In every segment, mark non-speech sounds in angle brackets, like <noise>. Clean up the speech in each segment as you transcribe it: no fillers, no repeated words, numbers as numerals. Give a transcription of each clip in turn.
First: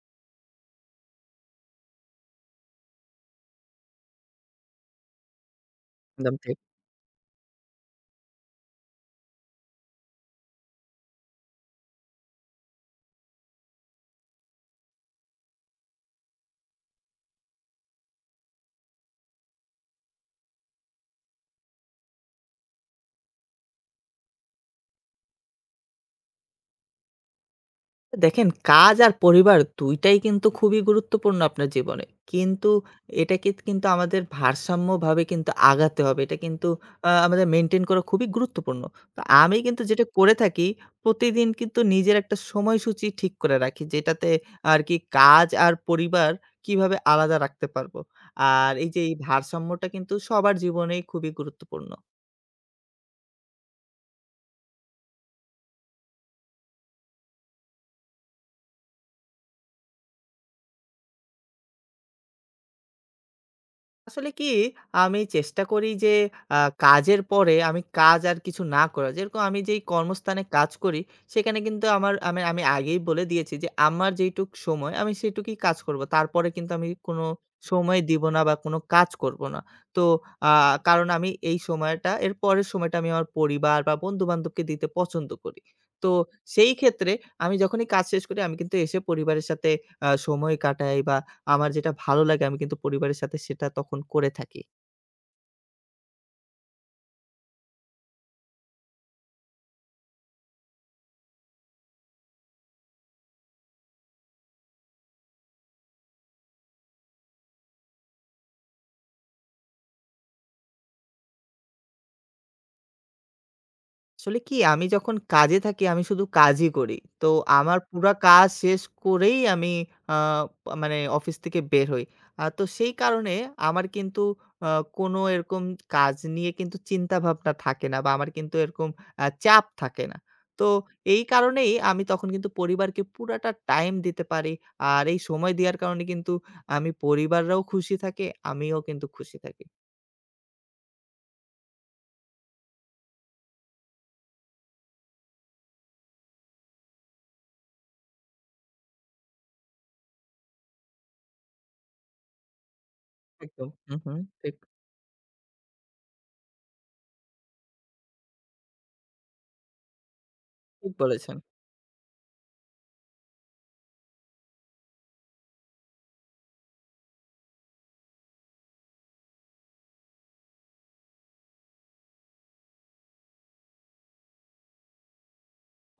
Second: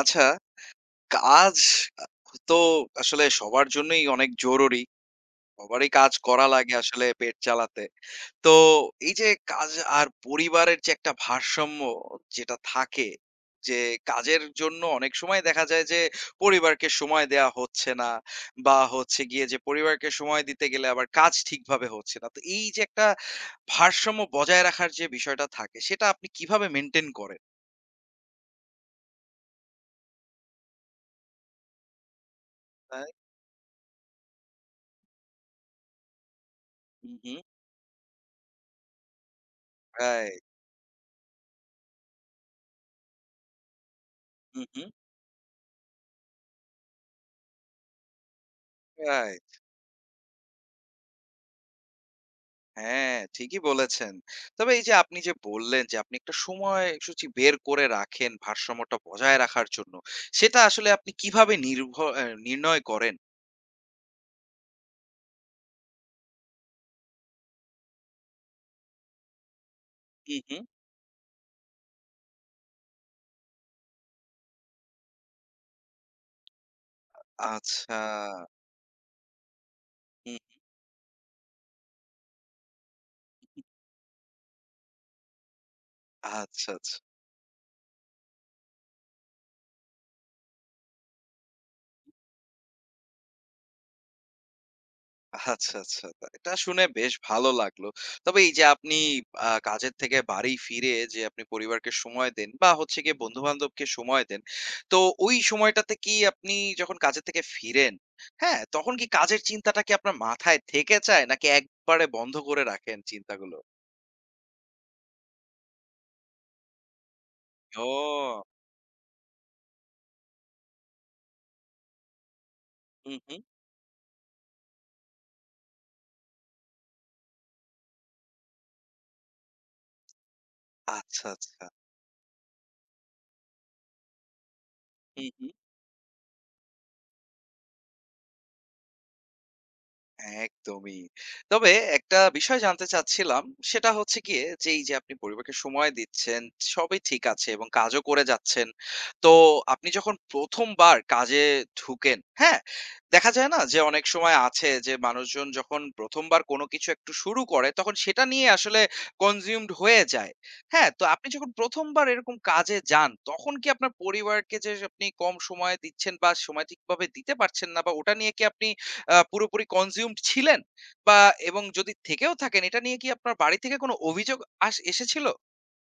আচ্ছা, কাজ আ তো আসলে সবার জন্যই অনেক জরুরি। সবারই কাজ একদম করা ঠিক। লাগে আসলে পেট চালাতে। তো এই যে কাজ আর পরিবারের যে একটা ভারসাম্য যেটা থাকে, যে কাজের জন্য অনেক সময় দেখা যায় যে পরিবারকে সময় দেয়া হচ্ছে না বা হচ্ছে গিয়ে যে পরিবারকে সময় দিতে গেলে আবার কাজ ঠিকভাবে হচ্ছে না। তো এই যে একটা ভারসাম্য বজায় রাখার যে বিষয়টা থাকে, সেটা আপনি কিভাবে মেইনটেইন করেন? দেখেন, কাজ আর পরিবার ২ টাই কিন্তু খুবই গুরুত্বপূর্ণ আপনার জীবনে। কিন্তু রাইট। এটাকে কিন্তু আমাদের ভারসাম্যভাবে কিন্তু আগাতে হবে। এটা কিন্তু হুম, হুম। আমাদের মেইনটেইন করা খুবই গুরুত্বপূর্ণ। তো আমি কিন্তু যেটা করে রাইট। থাকি, প্রতিদিন কিন্তু নিজের একটা সময়সূচি ঠিক করে রাখি। যেটাতে হুম, হুম। আরকি কাজ আর পরিবার কিভাবে আলাদা রাখতে পারবো। আর এই যে এই রাইট। ভারসাম্যটা কিন্তু সবার জীবনেই খুবই গুরুত্বপূর্ণ। হ্যাঁ, ঠিকই বলেছেন। তবে এই যে আপনি যে বললেন যে আপনি একটা সময়সূচি বের করে রাখেন ভারসাম্যটা বজায় রাখার জন্য। সেটা আসলে আপনি কিভাবে নির্ভ অ্যা নির্ণয় করেন? আসলে কি, আমি চেষ্টা করি যে আ কাজের পরে আমি কাজ আর কিছু না করা। যেরকম আমি যেই হু, কর্মস্থানে হু। কাজ করি সেখানে কিন্তু আমার আমি আমি আগেই বলে দিয়েছি যে আমার যেইটুক সময় আমি সেটুকুই কাজ করব। তারপরে কিন্তু আমি কোনো আচ্ছা। সময় দিব না বা কোনো কাজ করব না। তো হু, আ কারণ আমি এই সময়টা এর পরের সময়টা আমি আমার হু। পরিবার বা বন্ধু-বান্ধবকে দিতে পছন্দ করি। তো আচ্ছা, সেই আচ্ছা। ক্ষেত্রে আমি যখনই কাজ শেষ করি আমি কিন্তু এসে পরিবারের সাথে সময় কাটাই, বা আমার যেটা ভালো লাগে আমি কিন্তু পরিবারের সাথে সেটা তখন করে থাকি। আচ্ছা, আচ্ছা। তা এটা শুনে বেশ ভালো লাগলো। তবে এই যে আপনি কাজের থেকে বাড়ি ফিরে যে আপনি পরিবারকে সময় দেন বা হচ্ছে গিয়ে বন্ধু-বান্ধবকে সময় দেন। তো ওই সময়টাতে কি আপনি যখন কাজের থেকে ফিরেন, হ্যাঁ? তখন কি কাজের চিন্তাটা কি আপনার মাথায় থেকে যায় নাকি একবারে বন্ধ করে রাখেন চিন্তাগুলো? আসলে কি, আমি যখন কাজে থাকি আমি শুধু কাজই করি। তো আমার পুরা ও! কাজ শেষ করেই আমি আ মানে অফিস থেকে বের হই। তো সেই হু, কারণে হু। আমার কিন্তু আ কোনো এরকম কাজ নিয়ে কিন্তু চিন্তাভাবনা থাকে না, বা আমার কিন্তু এরকম চাপ থাকে না। তো এই আচ্ছা, আচ্ছা। কারণেই আমি তখন কিন্তু পরিবারকে পুরাটা টাইম দিতে পারি। আর এই হু, হু। সময় দেওয়ার কারণে কিন্তু আমি পরিবাররাও খুশি থাকে, আমিও কিন্তু খুশি থাকি। একদমই। তবে একটা বিষয় জানতে চাচ্ছিলাম, সেটা হচ্ছে গিয়ে যে এই যে আপনি পরিবারকে সময় দিচ্ছেন, সবই ঠিক আছে এবং কাজও করে যাচ্ছেন। তো আপনি যখন ১ম বার কাজে ঢুকেন, হ্যাঁ? দেখা যায় না একদম। যে হুম, অনেক হুম। সময় আছে যে মানুষজন যখন ১ম বার কোনো কিছু একটু শুরু করে তখন সেটা নিয়ে আসলে consumed হয়ে যায়। হ্যাঁ? ঠিক তো আপনি বলেছেন। যখন ১ম বার এরকম কাজে যান, তখন কি আপনার পরিবারকে যে আপনি কম সময় দিচ্ছেন বা সময় ঠিকভাবে দিতে পারছেন না বা ওটা নিয়ে কি আপনি পুরোপুরি consumed ছিলেন? বা এবং যদি থেকেও থাকেন এটা নিয়ে কি আপনার বাড়ি থেকে কোনো অভিযোগ এসেছিল?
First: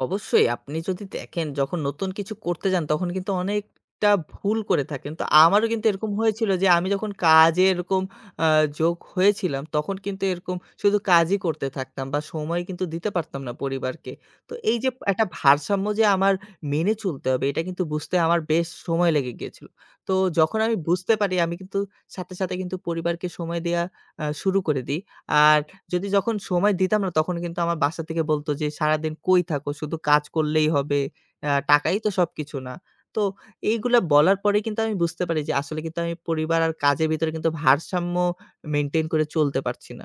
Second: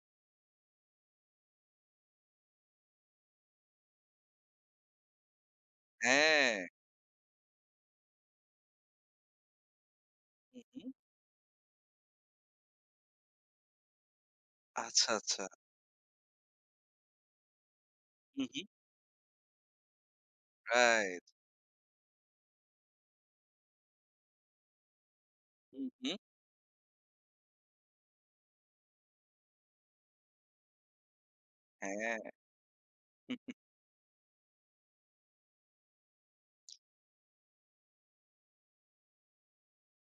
অবশ্যই, আপনি যদি দেখেন যখন নতুন কিছু করতে যান তখন কিন্তু অনেকটা ভুল করে থাকেন। তো আমারও কিন্তু এরকম হয়েছিল হ্যাঁ। যে আমি যখন কাজে এরকম আ যোগ হয়েছিলাম তখন কিন্তু এরকম হু, হু। শুধু কাজই করতে থাকতাম বা সময় কিন্তু দিতে পারতাম না পরিবারকে। তো এই যে আচ্ছা, একটা আচ্ছা। ভারসাম্য যে আমার মেনে চলতে হবে, এটা কিন্তু বুঝতে আমার হু, হু। বেশ সময় লেগে গিয়েছিল। তো যখন আমি বুঝতে রাইট। পারি আমি কিন্তু সাথে, সাথে কিন্তু পরিবারকে সময় দেয়া শুরু করে দিই। আর হু, যদি হু। যখন সময় দিতাম না তখন কিন্তু আমার বাসা থেকে বলত যে, "সারাদিন কই থাকো? শুধু কাজ করলেই হবে। টাকাই তো হ্যাঁ। সবকিছু না।" তো এইগুলা বলার পরে কিন্তু আমি বুঝতে পারি যে আসলে কিন্তু আমি পরিবার আর কাজের ভিতরে কিন্তু ভারসাম্য মেইনটেইন করে চলতে পারছি না।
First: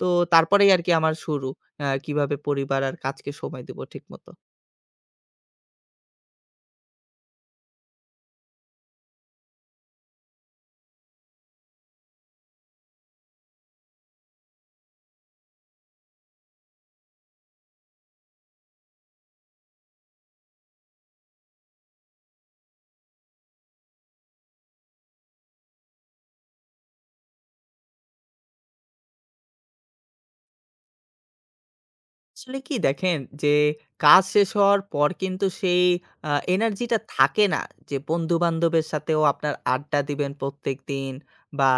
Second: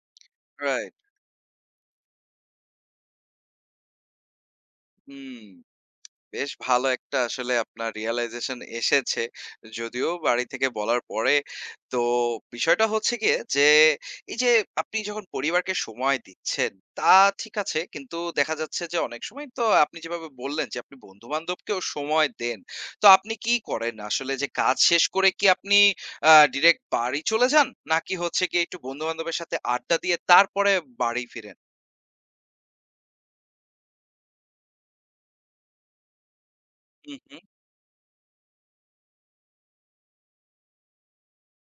তো তারপরেই আরকি রাইট। আমার শুরু। কিভাবে পরিবার আর কাজকে সময় দিব ঠিকমত। হুম। বেশ ভালো একটা আসলে আপনার realization এসেছে। যদিও বাড়ি থেকে বলার পরে। তো বিষয়টা হচ্ছে গিয়ে যে, এই যে আপনি যখন পরিবারকে সময় দিচ্ছেন, তা ঠিক আছে। কিন্তু দেখা যাচ্ছে যে অনেক সময় তো আপনি যেভাবে বললেন যে আপনি বন্ধু-বান্ধবকেও সময় দেন। তো আপনি কি করেন আসলে যে কাজ শেষ করে কি আপনি ডিরেক্ট বাড়ি চলে যান? নাকি হচ্ছে গিয়ে একটু বন্ধু-বান্ধবের সাথে আড্ডা দিয়ে তারপরে বাড়ি ফিরেন? আসলে কি দেখেন, যে কাজ শেষ হওয়ার পর কিন্তু সেই আ এনার্জিটা হুম, হুম। থাকে না যে বন্ধু-বান্ধবের সাথেও আপনার আড্ডা দিবেন প্রত্যেকদিন, বা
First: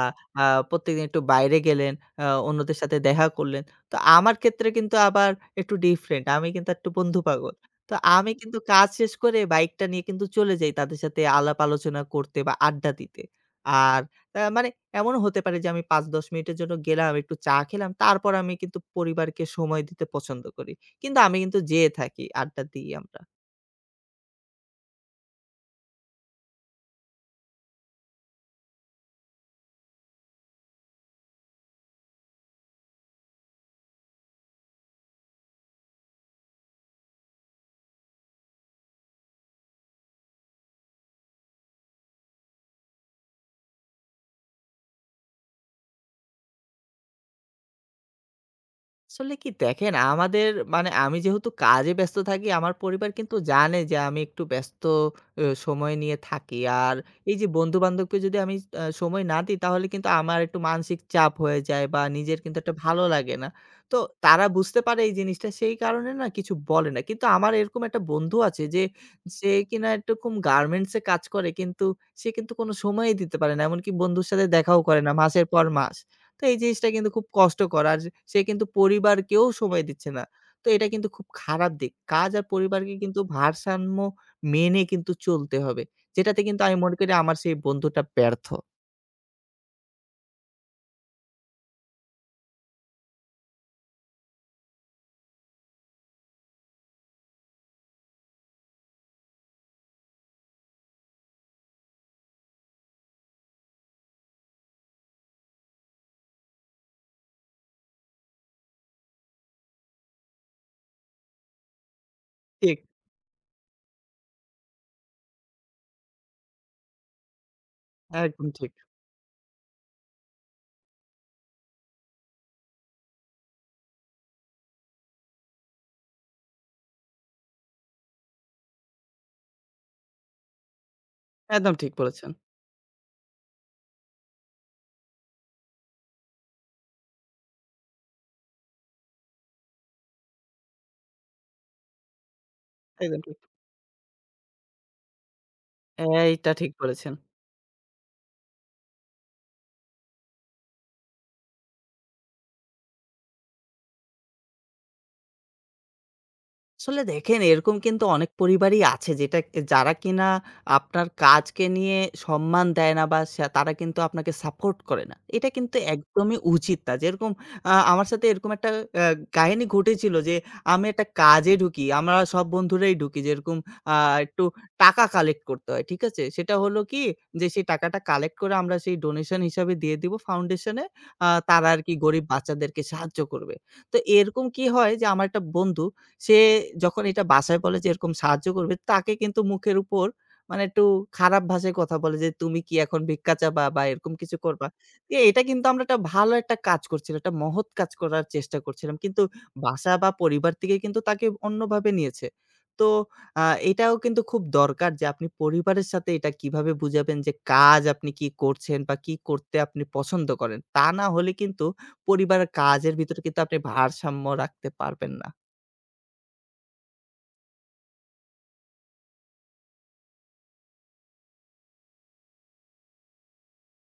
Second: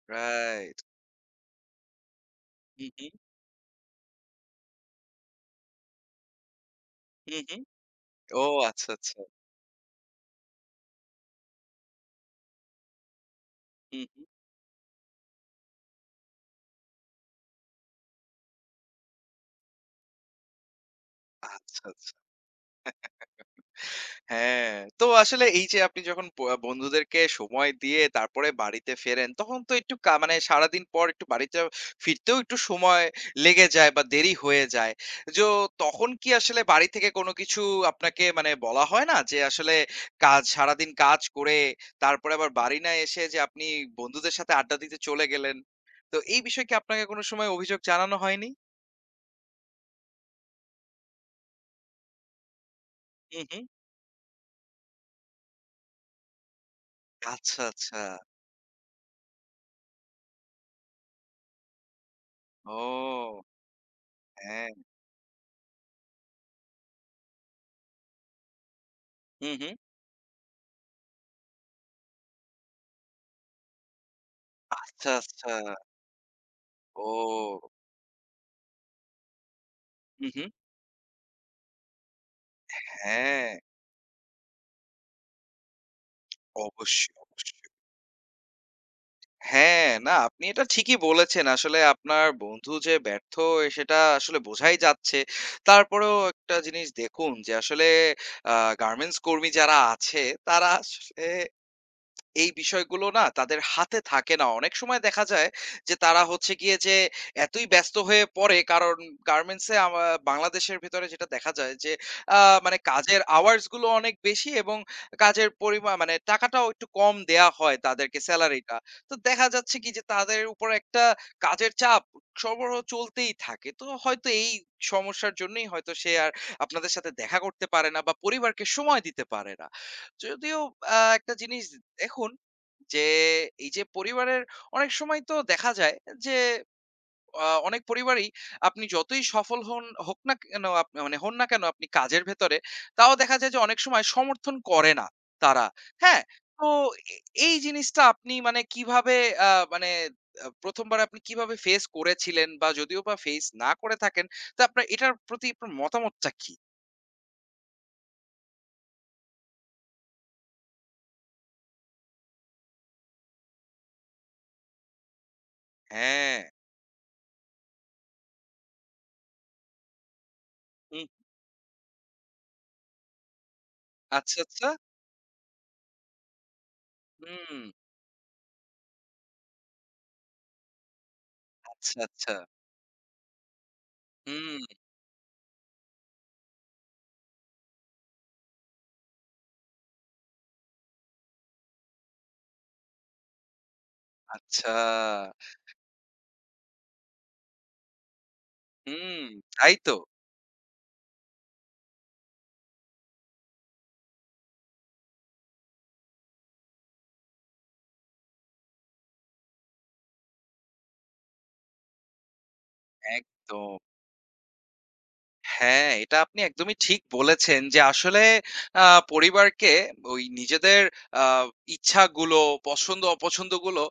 আ রাইট। প্রত্যেকদিন একটু বাইরে গেলেন, অন্যদের হুম, সাথে হুম। দেখা করলেন। তো আমার ক্ষেত্রে কিন্তু আবার একটু ডিফরেন্ট। আমি কিন্তু একটু বন্ধু হুম, পাগল। হুম। তো আমি ও, কিন্তু কাজ আচ্ছা, শেষ আচ্ছা। করে বাইকটা নিয়ে কিন্তু চলে যাই তাদের সাথে আলাপ আলোচনা করতে বা আড্ডা দিতে। আর হুম। মানে এমনও হতে পারে যে আমি ৫-১০ মিনিটের জন্য গেলাম, একটু চা খেলাম। তারপর আমি কিন্তু পরিবারকে সময় দিতে পছন্দ করি। কিন্তু আমি কিন্তু আচ্ছা, যেয়ে আচ্ছা। থাকি, আড্ডা দিই আমরা। হ্যাঁ, তো আসলে এই যে আপনি যখন বন্ধুদেরকে সময় দিয়ে তারপরে বাড়িতে ফেরেন, তখন তো একটু মানে সারাদিন পর একটু বাড়িতে ফিরতেও একটু সময় লেগে যায় বা দেরি হয়ে যায়। যো তখন কি আসলে বাড়ি থেকে কোনো কিছু আপনাকে মানে বলা হয় না? যে আসলে কাজ সারাদিন কাজ করে তারপরে আবার বাড়ি না এসে যে আপনি বন্ধুদের সাথে আড্ডা দিতে চলে গেলেন। তো এই বিষয়ে কি আপনাকে কোনো সময় অভিযোগ জানানো হয়নি? আসলে কি দেখেন, আমাদের মানে আমি যেহেতু কাজে ব্যস্ত থাকি আমার পরিবার কিন্তু হু, হু। জানে যে আমি একটু ব্যস্ত সময় নিয়ে থাকি। আর এই যে আচ্ছা, আচ্ছা। বন্ধু-বান্ধবকে যদি আমি সময় না দিই তাহলে কিন্তু আমার একটু মানসিক চাপ হয়ে যায়, বা নিজের কিন্তু একটা ভালো লাগে ও! না। তো তারা হ্যাঁ। বুঝতে পারে এই জিনিসটা, সেই কারণে না কিছু বলে না। কিন্তু আমার এরকম একটা বন্ধু আছে যে হু, সে হু। কিনা এরকম গার্মেন্টস এ কাজ করে কিন্তু সে কিন্তু কোনো সময়ই দিতে পারে না। এমনকি বন্ধুর সাথে দেখাও করে আচ্ছা, না মাসের আচ্ছা। পর মাস। তো এই জিনিসটা কিন্তু খুব ও! কষ্টকর। আর সে কিন্তু পরিবারকেও সময় দিচ্ছে না। হু, হু। তো এটা কিন্তু খুব খারাপ দিক। কাজ আর পরিবারকে কিন্তু হ্যাঁ, ভারসাম্য মেনে কিন্তু চলতে হবে। যেটাতে কিন্তু আমি মনে করি অবশ্যই, আমার সেই অবশ্যই। বন্ধুটা ব্যর্থ। হ্যাঁ, না আপনি এটা ঠিকই বলেছেন। আসলে আপনার বন্ধু যে ব্যর্থ সেটা আসলে বোঝাই যাচ্ছে। তারপরেও একটা জিনিস দেখুন যে আসলে আ গার্মেন্টস কর্মী যারা আছে তারা আসলে এই বিষয়গুলো না তাদের হাতে থাকে না। অনেক সময় দেখা যায় যে তারা হচ্ছে গিয়ে যে এতই ব্যস্ত হয়ে পড়ে কারণ গার্মেন্টস এ বাংলাদেশের ভেতরে যেটা দেখা যায় যে আ মানে ঠিক। কাজের আওয়ারস গুলো অনেক বেশি এবং কাজের মানে টাকাটাও একটু কম দেয়া হয় তাদেরকে একদম ঠিক। সেলারিটা। তো দেখা যাচ্ছে কি যে তাদের উপর একটা কাজের চাপ সরবরাহ চলতেই থাকে। তো হয়তো এই সমস্যার জন্যই হয়তো সে আর আপনাদের সাথে দেখা করতে পারে না বা পরিবারকে সময় দিতে পারে না। যদিও একটা জিনিস একদম ঠিক বলেছেন। দেখুন যে, এই যে পরিবারের অনেক সময় তো দেখা যায় যে, অনেক পরিবারেই আপনি যতই সফল হন হোক না কেন মানে হন না কেন আপনি কাজের ভেতরে, তাও একদম ঠিক। দেখা যায় যে অনেক সময় সমর্থন করে না তারা। হ্যাঁ? এইটা তো ঠিক বলেছেন। এ এই জিনিসটা আপনি মানে কিভাবে আ মানে ১ম বার আপনি কিভাবে ফেস করেছিলেন বা যদিও বা ফেস না করে থাকেন, তো আপনার এটার প্রতি আপনার মতামতটা কি? আসলে দেখেন, এরকম কিন্তু অনেক পরিবারই আছে যেটা যারা কিনা আপনার কাজকে নিয়ে সম্মান দেয় না, বা সে- তারা কিন্তু আপনাকে সাপোর্ট করে না, এটা কিন্তু একদমই হ্যাঁ। উচিত না। যেরকম আমার সাথে এরকম একটা কাহিনী ঘটেছিল যে আমি একটা হুম। কাজে ঢুকি, আমরা সব বন্ধুরাই ঢুকি। যেরকম আচ্ছা, একটু আচ্ছা। টাকা কালেক্ট করতে হয়, ঠিক আছে? সেটা হলো কি যে হুম। সেই টাকাটা কালেক্ট করে আমরা সেই ডোনেশন হিসাবে দিয়ে দিব ফাউন্ডেশনে, তারা আর কি আচ্ছা, গরিব আচ্ছা। বাচ্চাদেরকে সাহায্য করবে। তো এরকম হুম, কি হয় যে আমার একটা বন্ধু সে যখন এটা বাসায় বলে যে এরকম সাহায্য করবে, তাকে কিন্তু মুখের উপর মানে একটু খারাপ ভাষায় কথা বলে যে, "তুমি কি এখন ভিক্ষা চাবা? বা এরকম কিছু করবা।" আচ্ছা। এ এটা কিন্তু আমরা একটা ভালো একটা কাজ করছিলাম, একটা মহৎ কাজ করার চেষ্টা করছিলাম। কিন্তু হুম, তাই বাসা তো। বা পরিবার থেকে কিন্তু তাকে অন্যভাবে নিয়েছে। তো আ এটাও কিন্তু খুব দরকার যে আপনি পরিবারের সাথে এটা কিভাবে বুঝাবেন যে কাজ আপনি কি করছেন বা কি করতে আপনি পছন্দ করেন। তা না হলে কিন্তু পরিবারের কাজের ভিতরে কিন্তু আপনি একদম। ভারসাম্য রাখতে পারবেন না। হ্যাঁ, এটা আপনি একদমই ঠিক বলেছেন যে আসলে আ পরিবারকে ওই নিজেদের আ ইচ্ছাগুলো, পছন্দ-অপছন্দগুলো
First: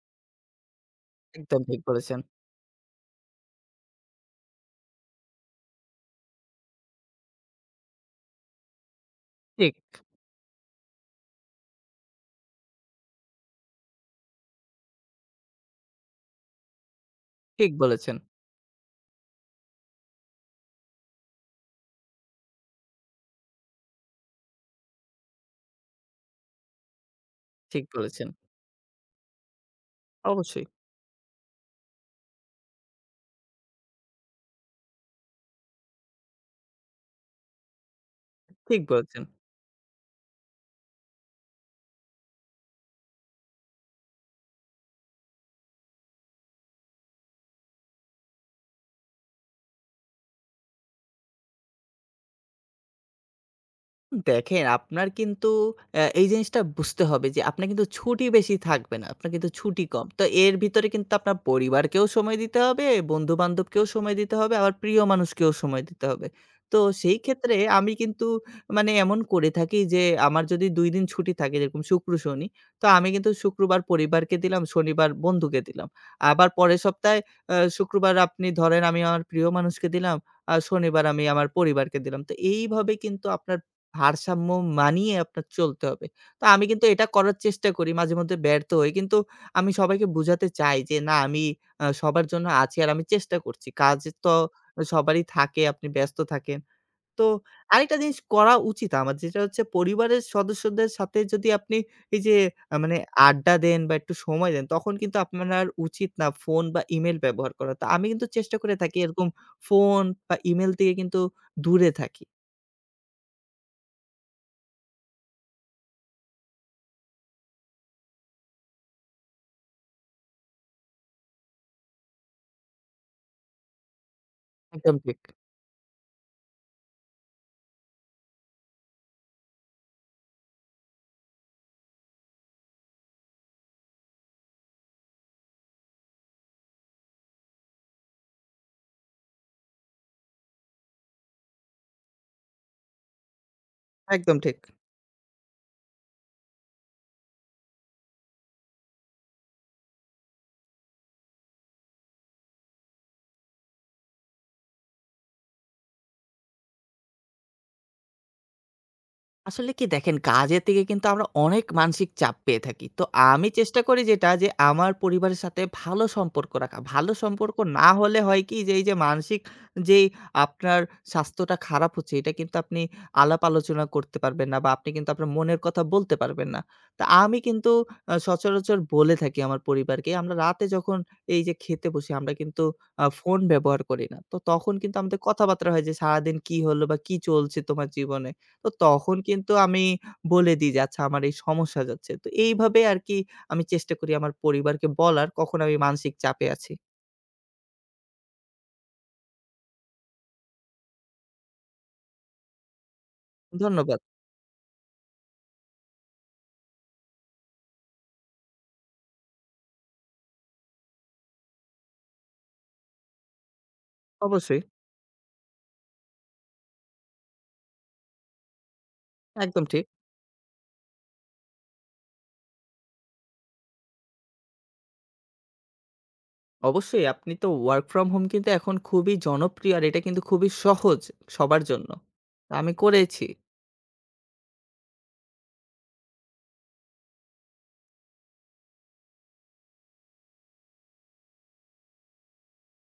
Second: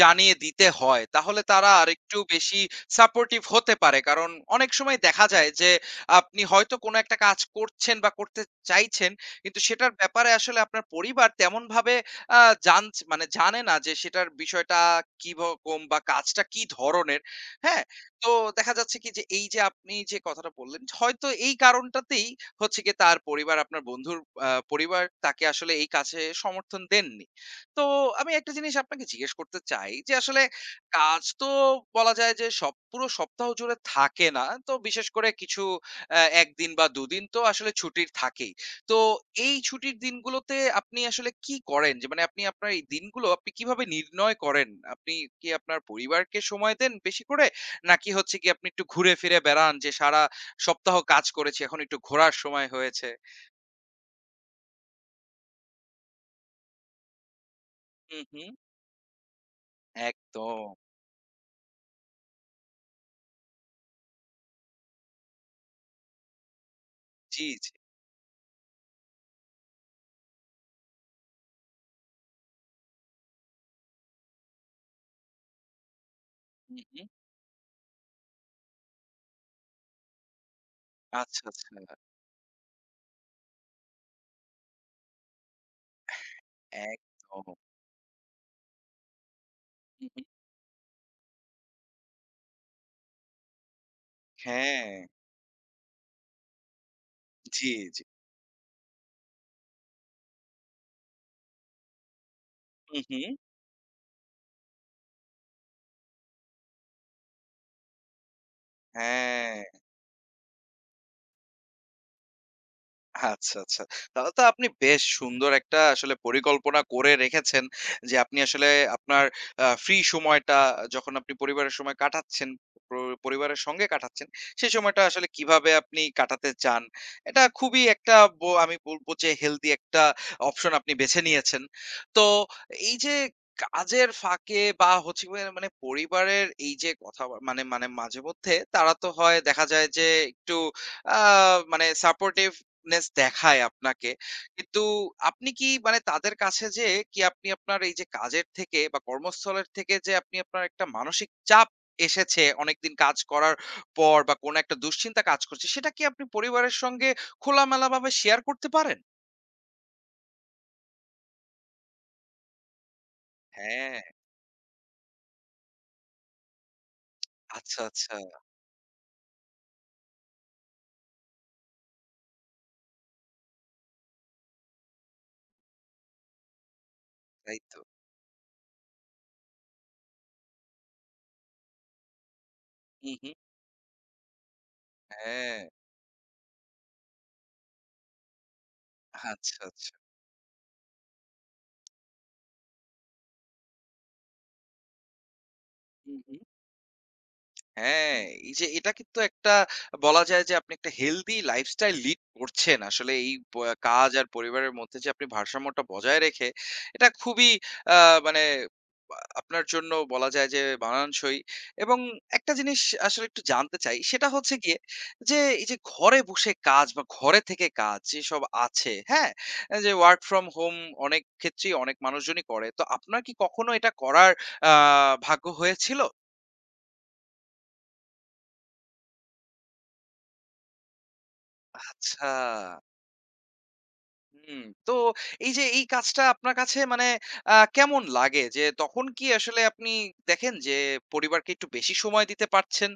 জানিয়ে দিতে হয়। তাহলে একদম তারা ঠিক বলেছেন। আরেকটু বেশি সাপোর্টিভ হতে পারে। কারণ অনেক সময় দেখা যায় যে আপনি হয়তো কোনো একটা কাজ করছেন বা করতে চাইছেন, কিন্তু ঠিক, সেটার ব্যাপারে আসলে আপনার পরিবার তেমনভাবে আ জানছ মানে জানে না যে সেটার বিষয়টা কিরকম বা কাজটা কি ধরনের। ঠিক হ্যাঁ? বলেছেন, তো দেখা যাচ্ছে কি যে এই যে আপনি যে কথাটা বললেন হয়তো এই কারণটাতেই হচ্ছে গিয়ে তার পরিবার আপনার বন্ধুর পরিবার তাকে আসলে এই কাজে সমর্থন দেননি। তো ঠিক বলেছেন। আমি একটা জিনিস আপনাকে জিজ্ঞেস করতে চাই যে আসলে অবশ্যই কাজ তো বলা যায় যে সব পুরো সপ্তাহ জুড়ে থাকে না তো বিশেষ করে কিছু একদিন বা দুদিন তো আসলে ছুটির থাকেই। ঠিক তো বলেছেন। এই ছুটির দিনগুলোতে আপনি আসলে কি করেন যে মানে আপনি আপনার এই দিনগুলো আপনি কিভাবে নির্ণয় করেন, আপনি কি আপনার পরিবারকে সময় দেন বেশি করে নাকি হচ্ছে গিয়ে আপনি একটু ঘুরে ফিরে বেড়ান যে সারা সপ্তাহ কাজ করেছি এখন একটু ঘোরার সময় হয়েছে। দেখেন আপনার কিন্তু এই জিনিসটা বুঝতে হবে যে আপনার কিন্তু হুম, ছুটি হুম। বেশি থাকবে না। আপনার কিন্তু ছুটি কম। তো এর একদম। ভিতরে কিন্তু আপনার পরিবারকেও সময় দিতে হবে, বন্ধু-বান্ধবকেও সময় দিতে হবে, আবার প্রিয় মানুষকেও সময় দিতে হবে। তো সেই জি, ক্ষেত্রে জি। আমি কিন্তু মানে এমন করে থাকি যে আমার যদি ২ দিন ছুটি থাকে যেরকম শুক্র, শনি, তো আমি কিন্তু শুক্রবার পরিবারকে দিলাম, শনিবার বন্ধুকে দিলাম। আবার হুম, পরের হুম। সপ্তাহে শুক্রবার আপনি ধরেন আমি আমার প্রিয় মানুষকে দিলাম, আর শনিবার আমি আচ্ছা, আমার আচ্ছা। পরিবারকে দিলাম। তো এইভাবে কিন্তু আপনার ভারসাম্য মানিয়ে আপনার চলতে হবে। তো আমি কিন্তু এটা করার একদম। চেষ্টা করি। মাঝেমধ্যে ব্যর্থ হই। কিন্তু আমি সবাইকে হুম, হুম। বুঝাতে চাই যে, "না, আমি সবার জন্য আছি আর আমি চেষ্টা করছি।" কাজ তো হ্যাঁ। সবারই থাকে, আপনি ব্যস্ত থাকেন। তো জি, আরেকটা জি। জিনিস করা উচিত আমার, যেটা হচ্ছে পরিবারের সদস্যদের সাথে যদি আপনি এই যে মানে হুম, হুম। আড্ডা দেন বা একটু সময় দেন, তখন কিন্তু আপনার উচিত না ফোন বা ইমেইল ব্যবহার করা। তো আমি কিন্তু চেষ্টা করে থাকি এরকম হ্যাঁ। ফোন বা ইমেইল থেকে কিন্তু দূরে থাকি। আচ্ছা, আচ্ছা। তাহলে তো আপনি বেশ সুন্দর একটা আসলে পরিকল্পনা করে রেখেছেন যে, আপনি আসলে আপনার ফ্রি সময়টা যখন আপনি পরিবারের সময় কাটাচ্ছেন, প পরিবারের সঙ্গে কাটাচ্ছেন, সেই একদম সময়টা ঠিক। আসলে কিভাবে আপনি কাটাতে চান। এটা খুবই একটা আমি বলব যে, হেলথি একটা অপশন আপনি বেছে নিয়েছেন। তো এই যে কাজের ফাঁকে বা হচ্ছে গিয়ে মানে পরিবারের এই যে কথা মানে মানে মাঝেমধ্যে তারা তো হয় দেখা যায় যে, একটু আ মানে সাপোর্টিভ নেস দেখায় আপনাকে। একদম ঠিক। কিন্তু আপনি কি মানে তাদের কাছে যেয়ে কি আপনি আপনার এই যে কাজের থেকে বা কর্মস্থলের থেকে যে আপনি আপনার একটা মানসিক চাপ এসেছে অনেকদিন কাজ করার পর বা কোনো একটা দুশ্চিন্তা কাজ করছে, সেটা কি আপনি পরিবারের সঙ্গে খোলামেলাভাবে শেয়ার করতে পারেন? আসলে কি দেখেন, কাজের থেকে কিন্তু আমরা অনেক মানসিক চাপ পেয়ে থাকি। তো আমি চেষ্টা করি হ্যাঁ, যেটা, যে আমার পরিবারের সাথে ভালো সম্পর্ক রাখা। ভালো সম্পর্ক আচ্ছা, না আচ্ছা। হলে হয় কি যে এই যে মানসিক যেই আপনার স্বাস্থ্যটা খারাপ হচ্ছে, এটা কিন্তু আপনি আলাপ আলোচনা করতে পারবেন না বা আপনি কিন্তু আপনার মনের কথা বলতে পারবেন না। তো আমি তাই কিন্তু তো। সচরাচর বলে থাকি আমার পরিবারকে, আমরা রাতে যখন এই যে খেতে বসি আমরা কিন্তু হু, হু। ফোন ব্যবহার করি না। তো তখন কিন্তু আমাদের হ্যাঁ, কথাবার্তা হয় যে সারাদিন কি হলো বা কি চলছে তোমার জীবনে? তো তখন কিন্তু আচ্ছা, আমি আচ্ছা। বলে দিই যে, "আচ্ছা আমার এই সমস্যা যাচ্ছে।" তো এইভাবে আরকি আমি চেষ্টা করি আমার পরিবারকে বলার কখন আমি হু, মানসিক হু। চাপে আছি। হ্যাঁ, এই যে এটা কিন্তু একটা বলা যায় যে আপনি একটা হেলথি লাইফস্টাইল লিড করছেন। আসলে এই প ধন্যবাদ। কাজ আর পরিবারের মধ্যে যে আপনি ভারসাম্যটা বজায় রেখে এটা খুবই আ মানে আপনার জন্য বলা যায় যে মানানসই এবং একটা জিনিস আসলে একটু জানতে চাই সেটা হচ্ছে অবশ্যই। গিয়ে যে এই যে ঘরে বসে কাজ বা ঘরে থেকে কাজ যেসব আছে, হ্যাঁ? একদম ঠিক। যে ওয়ার্ক ফ্রম হোম অনেক ক্ষেত্রেই অনেক মানুষজনই করে। তো আপনার কি কখনো এটা করার আ ভাগ্য হয়েছিল? অবশ্যই, আপনি তো ওয়ার্ক ফ্রম হোম কিন্তু এখন খুবই জনপ্রিয় আর এটা কিন্তু খুবই সহজ সবার জন্য। আচ্ছা। তো আমি করেছি। হুম, তো এই যে এই কাজটা আপনার কাছে মানে কেমন লাগে? যে তখন কি আসলে আপনি দেখেন যে পরিবারকে একটু বেশি সময় দিতে পারছেন?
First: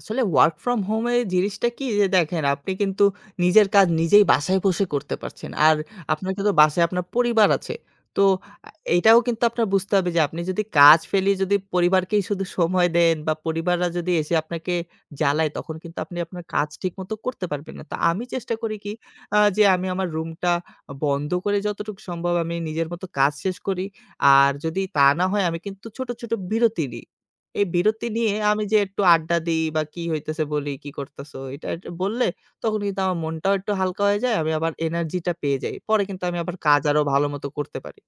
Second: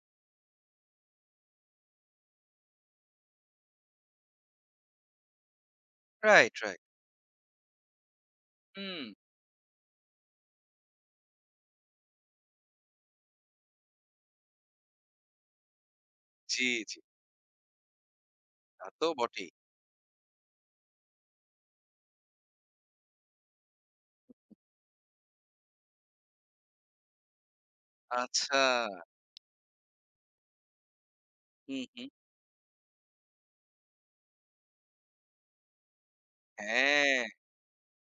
আসলে ওয়ার্ক ফ্রম হোমে জিনিসটা কি যে দেখেন আপনি কিন্তু নিজের কাজ নিজেই বাসায় বসে করতে পারছেন। আর আপনার কিন্তু রাইট, রাইট। বাসায় আপনার পরিবার আছে। তো আ হুম, এইটাও কিন্তু আপনার বুঝতে হবে যে আপনি যদি কাজ ফেলিয়ে যদি পরিবারকেই শুধু সময় দেন বা পরিবাররা যদি এসে আপনাকে জ্বালায়, তখন কিন্তু আপনি আপনার জি, কাজ জি। ঠিকমতো করতে পারবেন না। তো আমি চেষ্টা করি তা কি তো বটেই। যে আমি আমার রুমটা বন্ধ করে যতটুকু সম্ভব আমি নিজের মতো কাজ শেষ করি। আর যদি তা না হয় আমি কিন্তু ছোট, ছোট বিরতি নিই। এই বিরতি নিয়ে আচ্ছা। আমি যে একটু আড্ডা দিই বা কি হইতেছে বলি, কি করতেছো? এটা হুম, এটা হুম। বললে তখন কিন্তু আমার মনটাও একটু হালকা হয়ে যায়। আমি আবার এনার্জিটা পেয়ে যাই। পরে কিন্তু আমি আবার কাজ আরো হ্যাঁ, ভালো মতো করতে পারি।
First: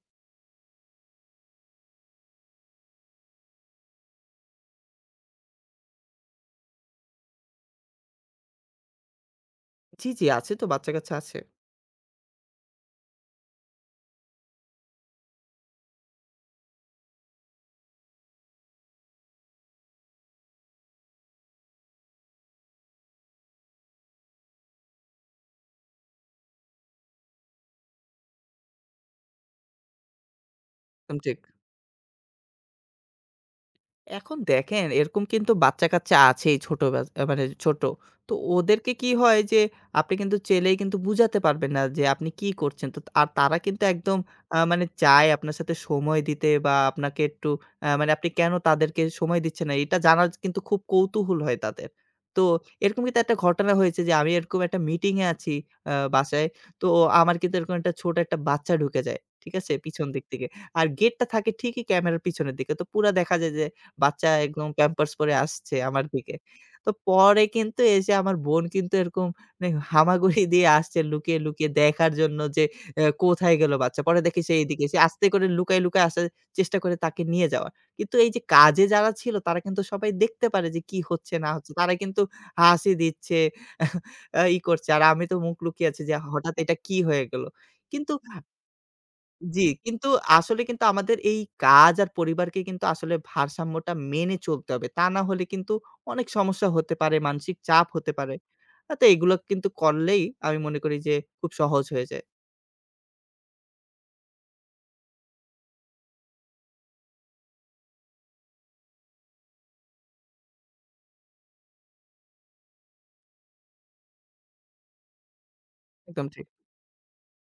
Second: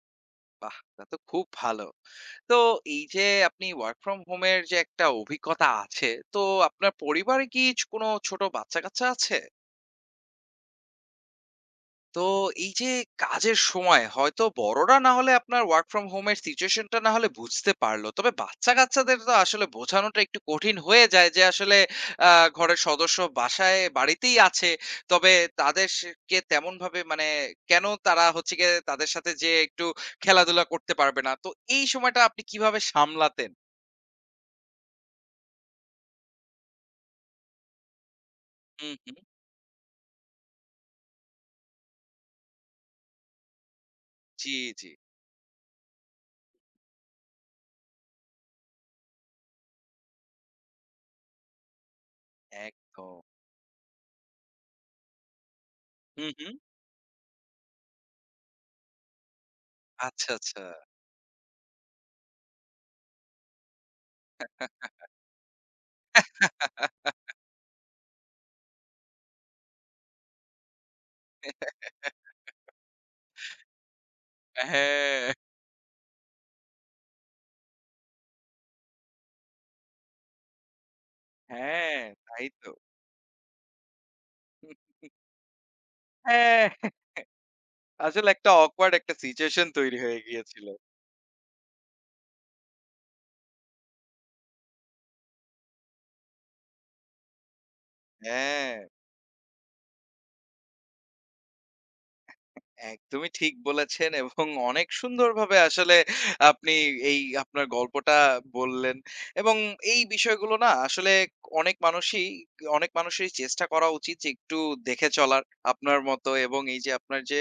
বাহ! তা তো খুব ভালো। তো এই যে আপনি ওয়ার্ক ফ্রম হোম এর যে একটা অভিজ্ঞতা আছে, তো আপনার পরিবারে কি কোনো ছোট বাচ্চা-কাচ্চা আছে? জি, জি আছে তো, বাচ্চা-কাচ্চা আছে। তো এই যে কাজের সময় হয়তো বড়রা না হলে আপনার ওয়ার্ক ফ্রম হোমের সিচুয়েশনটা না হলে বুঝতে পারলো তবে বাচ্চা কাচ্চাদের তো আসলে বোঝানোটা একটু কঠিন হয়ে যায় যে আসলে ঘরের সদস্য বাসায় বাড়িতেই আছে তবে তাদেরকে তেমন ভাবে মানে কেন তারা হচ্ছে গিয়ে তাদের সাথে যে একটু খেলাধুলা করতে একদম পারবে না। ঠিক। তো এই সময়টা আপনি কিভাবে সামলাতেন? এখন দেখেন, এরকম কিন্তু বাচ্চা-কাচ্চা আছেই, ছোট ব্যাচ মানে ছোট। তো ওদেরকে হুম, কি হুম। হয় যে আপনি কিন্তু চেলেই কিন্তু বুঝাতে পারবেন না যে আপনি কি করছেন। তো আর তারা কিন্তু একদম জি, মানে জি। চায় আপনার সাথে সময় দিতে বা আপনাকে একটু মানে আপনি কেন তাদেরকে সময় দিচ্ছেন না এটা জানার কিন্তু খুব কৌতূহল হয় তাদের। তো এরকম কিন্তু একদম। একটা ঘটনা হয়েছে যে আমি এরকম একটা মিটিং এ আছি হুম, বাসায়। হুম। তো আমার কিন্তু এরকম একটা ছোট একটা বাচ্চা ঢুকে যায়। ঠিক আছে? পিছন দিক আচ্ছা, থেকে। আচ্ছা। আর গেটটা থাকে ঠিকই ক্যামেরার পিছনের দিকে। তো পুরা দেখা যায় যে বাচ্চা একদম প্যাম্পার্স পরে আসছে আমার দিকে। তো <laughs> পরে কিন্তু এসে আমার বোন কিন্তু এরকম মানে হামাগুড়ি দিয়ে আসছে লুকিয়ে, লুকিয়ে দেখার জন্য যে এ কোথায় গেল বাচ্চা। পরে দেখি সে এইদিকে। সে আস্তে হ্যাঁ, করে লুকায়, লুকায় আসার চেষ্টা করে তাকে নিয়ে যাওয়ার। কিন্তু এই যে কাজে যারা ছিল তারা কিন্তু সবাই দেখতে পারে যে কি হচ্ছে না হচ্ছে। তারা হ্যাঁ, কিন্তু তাই হাসি দিচ্ছে, <laughs> ই করছে। আর তো। আমি তো মুখ লুকিয়ে আছি যে হঠাৎ হ্যাঁ, এটা কি হয়ে গেল? কিন্তু আসলে একটা awkward একটা জি, situation তৈরি কিন্তু হয়ে আসলে গিয়েছিল। কিন্তু আমাদের এই কাজ আর পরিবারকে কিন্তু আসলে ভারসাম্যটা মেনে চলতে হবে। তা না হলে কিন্তু অনেক সমস্যা হতে পারে, মানসিক চাপ হতে পারে। হ্যাঁ, তো এগুলো কিন্তু করলেই আমি মনে করি যে খুব সহজ হয়ে যায়। একদমই ঠিক বলেছেন এবং অনেক সুন্দরভাবে আসলে আপনি এই আপনার গল্পটা বললেন, এবং এই বিষয়গুলো না আসলে অনেক মানুষই, অনেক মানুষেরই চেষ্টা করা উচিত যে একটু দেখে চলার আপনার একদম মতো, ঠিক। এবং এই যে আপনার যে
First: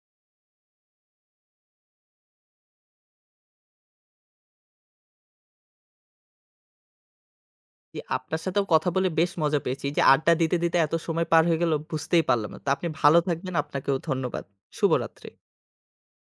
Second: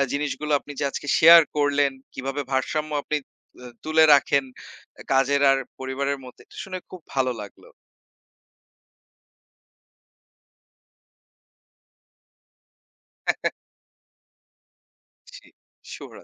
জিনিসগুলো আপনি যে আজকে শেয়ার করলেন, কিভাবে ভারসাম্য আপনি তুলে রাখেন কাজের আর পরিবারের মধ্যে। এটা শুনে খুব ভালো লাগলো। জি, আপনার সাথেও কথা বলে বেশ মজা পেয়েছি। এই যে আড্ডা দিতে, দিতে এত সময় পার হয়ে গেল বুঝতেই পারলাম না। তো আপনি ভালো থাকবেন, <laughs> আপনাকেও ধন্যবাদ। শুভরাত্রি। জি, শুভরা